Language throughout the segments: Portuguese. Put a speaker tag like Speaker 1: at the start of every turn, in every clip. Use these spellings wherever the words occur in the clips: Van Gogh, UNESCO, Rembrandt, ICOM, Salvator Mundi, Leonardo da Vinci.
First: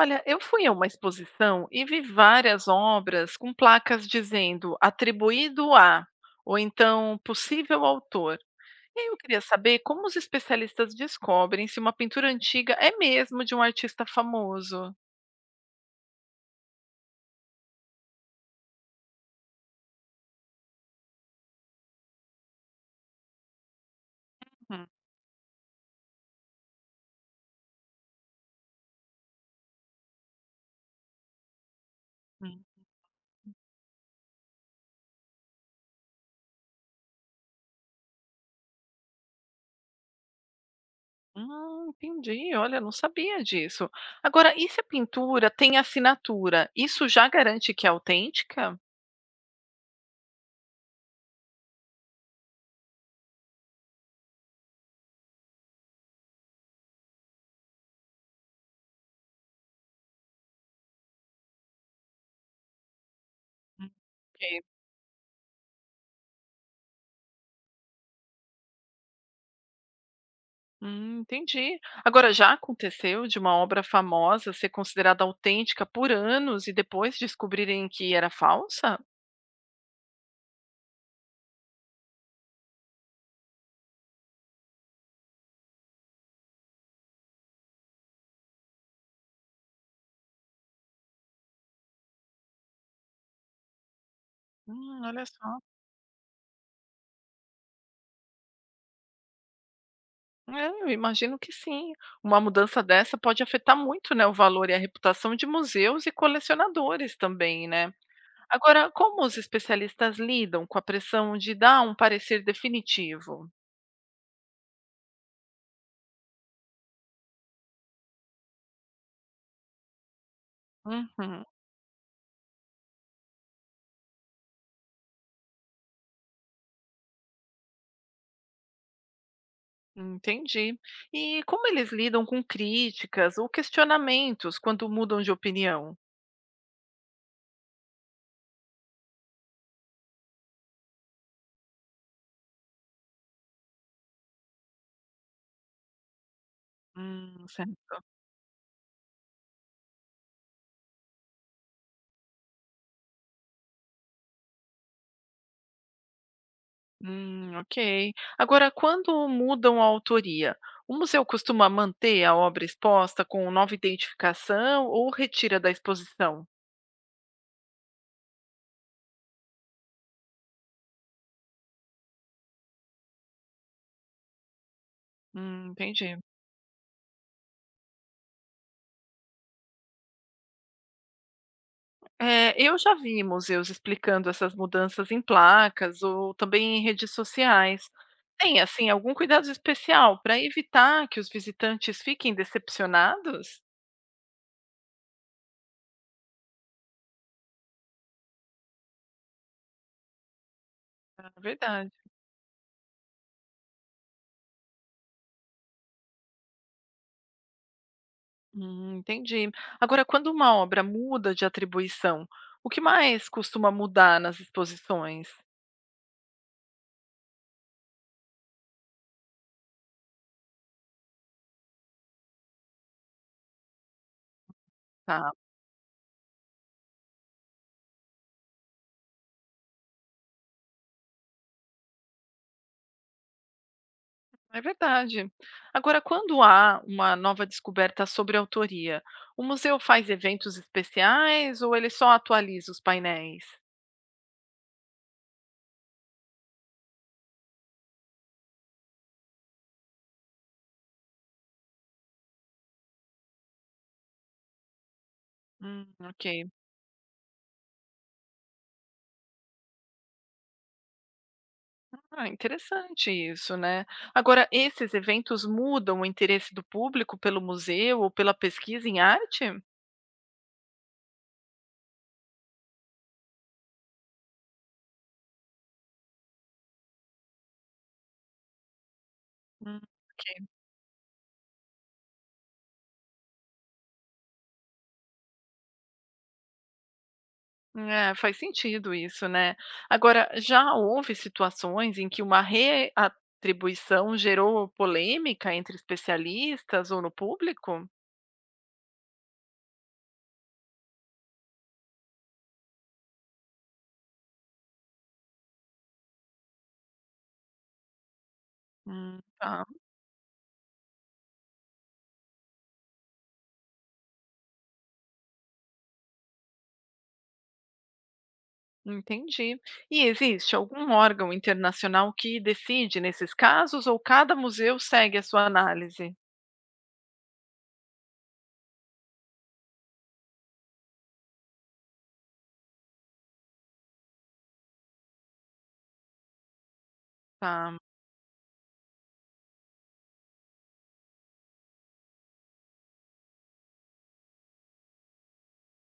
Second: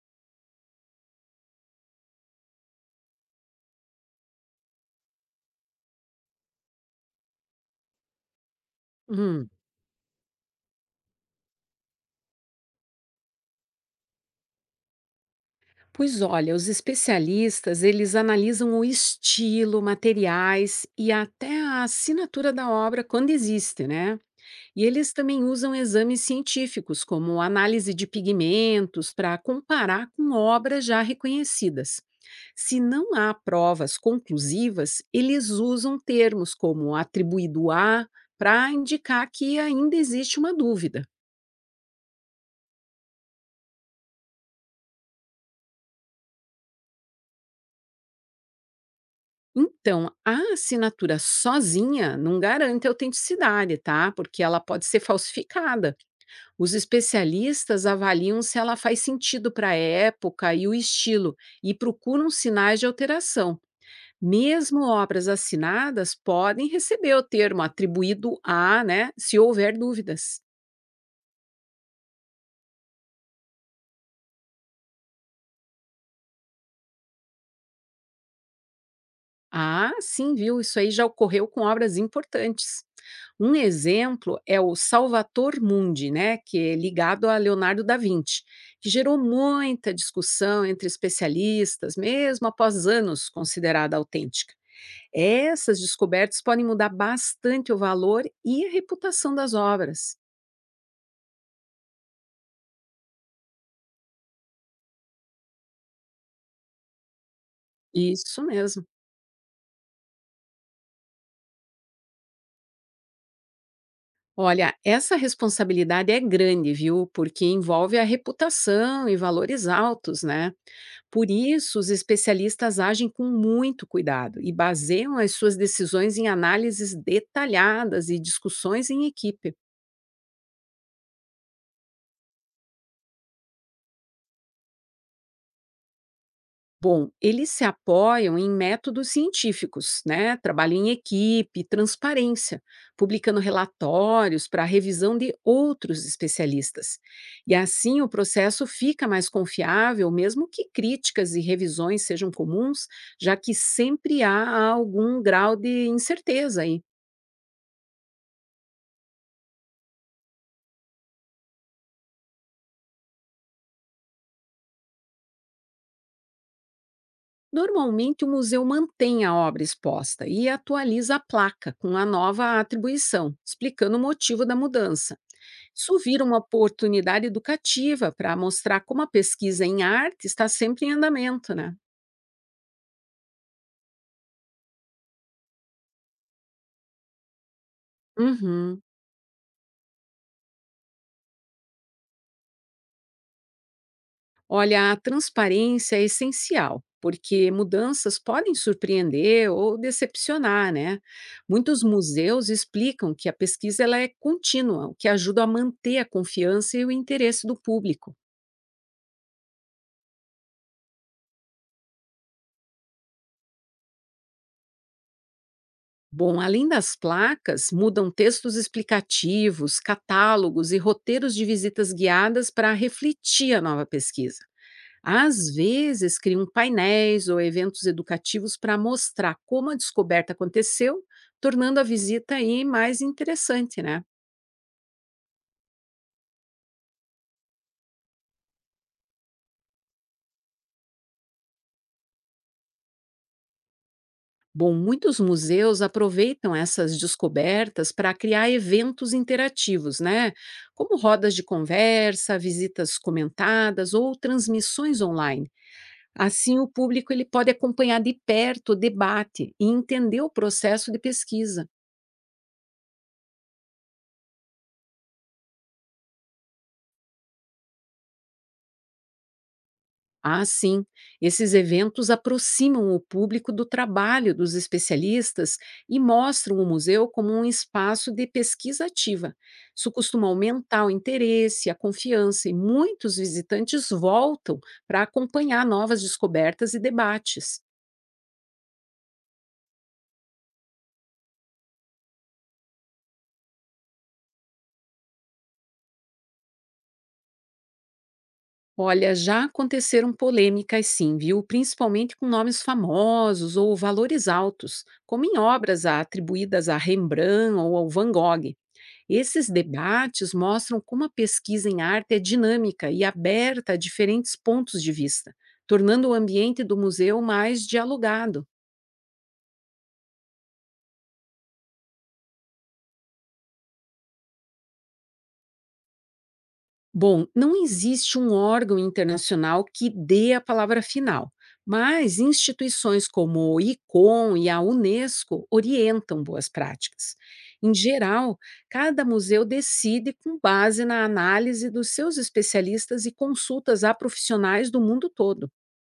Speaker 1: Olha, eu fui a uma exposição e vi várias obras com placas dizendo atribuído a, ou então possível autor. E aí eu queria
Speaker 2: Hum,
Speaker 1: saber como os especialistas descobrem se uma pintura antiga é mesmo de um artista famoso.
Speaker 2: Pois olha, os especialistas, eles analisam o estilo, materiais e até a assinatura da obra quando existe, né? E
Speaker 1: Hum,
Speaker 2: eles também usam exames científicos, como análise de pigmentos, para comparar com obras já reconhecidas.
Speaker 1: hum.
Speaker 2: Se não há provas conclusivas, eles usam termos como atribuído a para indicar que ainda existe uma dúvida.
Speaker 1: Entendi, olha, não sabia disso. Agora, e se a pintura tem assinatura? Isso já garante que é autêntica?
Speaker 2: Então, a assinatura sozinha não garante a autenticidade, tá? Porque ela pode ser falsificada. Os especialistas avaliam se ela faz sentido para a época e o estilo e procuram sinais de alteração.
Speaker 1: Hum. Ok.
Speaker 2: Mesmo obras assinadas podem receber o termo atribuído a, né, se houver dúvidas.
Speaker 1: Entendi. Agora, já aconteceu de uma obra famosa ser considerada autêntica por anos e depois descobrirem que era falsa?
Speaker 2: Ah, sim, viu? Isso aí já ocorreu com obras importantes. Um exemplo é o Salvator Mundi, né, que é ligado a Leonardo da Vinci, que gerou muita discussão entre especialistas, mesmo após anos considerada autêntica.
Speaker 1: Olha só.
Speaker 2: Essas descobertas podem mudar bastante o valor e a reputação das obras.
Speaker 1: É, eu imagino que sim. Uma mudança dessa pode afetar muito, né, o valor e a reputação de museus e colecionadores também, né?
Speaker 2: Isso mesmo.
Speaker 1: Agora, como os especialistas lidam com a pressão de dar um parecer definitivo?
Speaker 2: Olha, essa responsabilidade é grande, viu? Porque envolve a reputação e valores altos, né? Por
Speaker 1: Uhum,
Speaker 2: isso, os especialistas agem com muito cuidado e baseiam as suas decisões em análises detalhadas e discussões em equipe.
Speaker 1: entendi. E como eles lidam com críticas ou questionamentos quando mudam de opinião?
Speaker 2: Bom, eles se apoiam em métodos científicos, né? Trabalho em equipe, transparência, publicando relatórios para revisão de outros especialistas. E
Speaker 1: Certo.
Speaker 2: assim o processo fica mais confiável, mesmo que críticas e revisões sejam comuns, já que sempre há algum grau de incerteza aí.
Speaker 1: Ok. Agora, quando mudam a autoria, o museu costuma manter a obra exposta com nova identificação ou retira da exposição?
Speaker 2: Normalmente, o museu mantém a obra exposta e atualiza a placa com a nova atribuição, explicando o motivo da mudança. Isso
Speaker 1: Entendi.
Speaker 2: vira uma oportunidade educativa para mostrar como a pesquisa em arte está sempre em andamento, né?
Speaker 1: É, eu já vi museus explicando essas mudanças em placas ou também em redes sociais. Tem,
Speaker 2: Uhum.
Speaker 1: assim, algum cuidado especial para evitar que os visitantes fiquem decepcionados?
Speaker 2: Olha, a transparência é essencial, porque mudanças podem surpreender ou decepcionar, né?
Speaker 1: É
Speaker 2: Muitos
Speaker 1: verdade.
Speaker 2: museus explicam que a pesquisa ela é contínua, o que ajuda a manter a confiança e o interesse do público.
Speaker 1: Entendi. Agora, quando uma obra muda de atribuição, o que mais costuma mudar nas exposições?
Speaker 2: Bom, além das placas, mudam textos explicativos, catálogos e roteiros de visitas guiadas para refletir a nova pesquisa.
Speaker 1: Tá,
Speaker 2: Às vezes, criam painéis ou eventos educativos para mostrar como a descoberta aconteceu, tornando a visita aí mais interessante, né?
Speaker 1: é verdade. Agora, quando há uma nova descoberta sobre a autoria, o museu faz eventos especiais ou ele só atualiza os painéis?
Speaker 2: Bom, muitos museus aproveitam essas descobertas para criar eventos interativos, né? Como rodas de conversa, visitas comentadas ou transmissões online.
Speaker 1: Ok.
Speaker 2: Assim, o público ele pode acompanhar de perto o debate e entender o processo de pesquisa.
Speaker 1: Ah, interessante isso, né? Agora, esses eventos mudam o interesse do público pelo museu ou pela pesquisa em arte?
Speaker 2: Assim, esses eventos aproximam o público do trabalho dos especialistas e mostram o museu como um espaço de pesquisa ativa.
Speaker 1: Hum.
Speaker 2: Isso costuma aumentar o interesse, a confiança e muitos visitantes voltam para acompanhar novas descobertas e debates.
Speaker 1: É, faz sentido isso, né. Agora, já houve situações em que uma reatribuição gerou polêmica entre especialistas ou no público?
Speaker 2: Olha, já aconteceram polêmicas sim, viu? Principalmente com nomes famosos ou valores altos, como em obras atribuídas a Rembrandt ou ao Van Gogh. Esses
Speaker 1: Tá,
Speaker 2: debates mostram como a pesquisa em arte é dinâmica e aberta a diferentes pontos de vista, tornando o ambiente do museu mais dialogado.
Speaker 1: entendi. E existe algum órgão internacional que decide nesses casos ou cada museu segue a sua análise?
Speaker 2: Bom, não existe um órgão internacional que dê a palavra final, mas instituições como o ICOM e a Unesco orientam boas práticas. Em
Speaker 1: Tá,
Speaker 2: geral, cada museu decide com base na análise dos seus especialistas e consultas a profissionais do mundo todo.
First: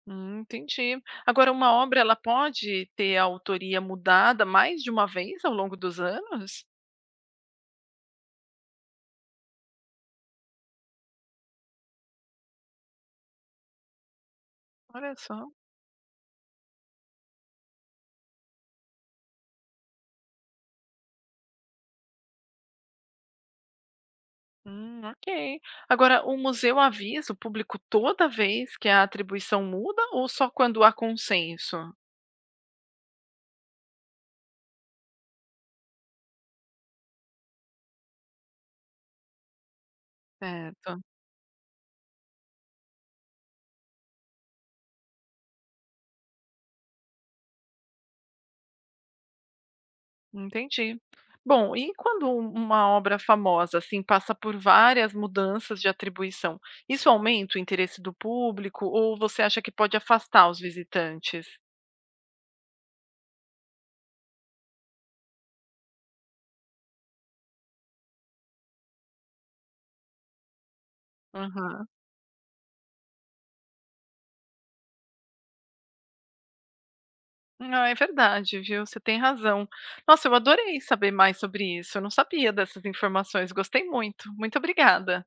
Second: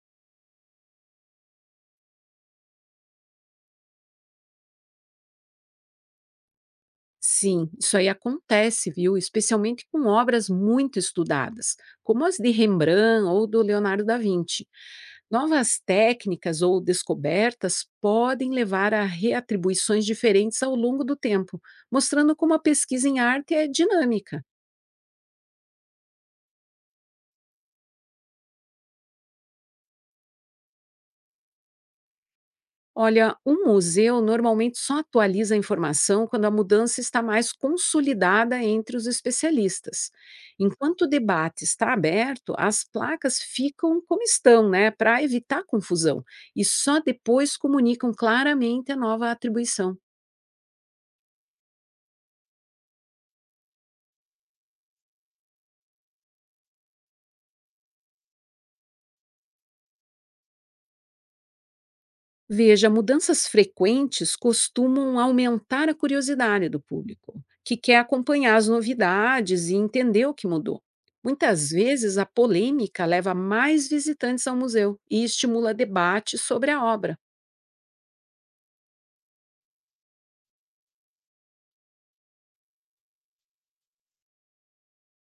Speaker 1: entendi. Agora, uma obra, ela pode ter a autoria mudada mais de uma vez ao longo dos anos?
Speaker 2: Sim, isso aí acontece, viu? Especialmente com obras muito estudadas, como as de Rembrandt ou do Leonardo da Vinci.
Speaker 1: Olha só.
Speaker 2: Novas técnicas ou descobertas podem levar a reatribuições diferentes ao longo do tempo, mostrando como a pesquisa em arte é dinâmica.
Speaker 1: Ok. Agora, o museu avisa o público toda vez que a atribuição muda ou só quando há consenso?
Speaker 2: Olha, um museu normalmente só atualiza a informação quando a mudança está mais consolidada entre os especialistas.
Speaker 1: Certo,
Speaker 2: Enquanto o debate está aberto, as placas ficam como estão, né, para evitar confusão, e só depois comunicam claramente a nova atribuição.
Speaker 1: entendi. Bom, e quando uma obra famosa assim passa por várias mudanças de atribuição, isso aumenta o interesse do público ou você acha que pode afastar os visitantes?
Speaker 2: Veja, mudanças frequentes costumam aumentar a curiosidade do público, que quer acompanhar as novidades e entender o que mudou. Muitas
Speaker 1: Aham.
Speaker 2: vezes, a polêmica leva mais visitantes ao museu e estimula debate sobre a obra.
Speaker 1: Ah, é verdade, viu? Você tem razão. Nossa, eu adorei saber mais sobre isso. Eu não sabia dessas informações. Gostei muito. Muito obrigada.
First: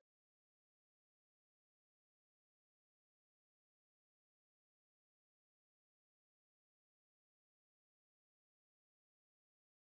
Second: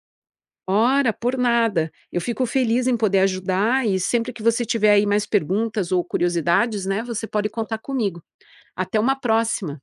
Speaker 2: Ora, por nada. Eu fico feliz em poder ajudar e sempre que você tiver aí mais perguntas ou curiosidades, né, você pode contar comigo. Até uma próxima.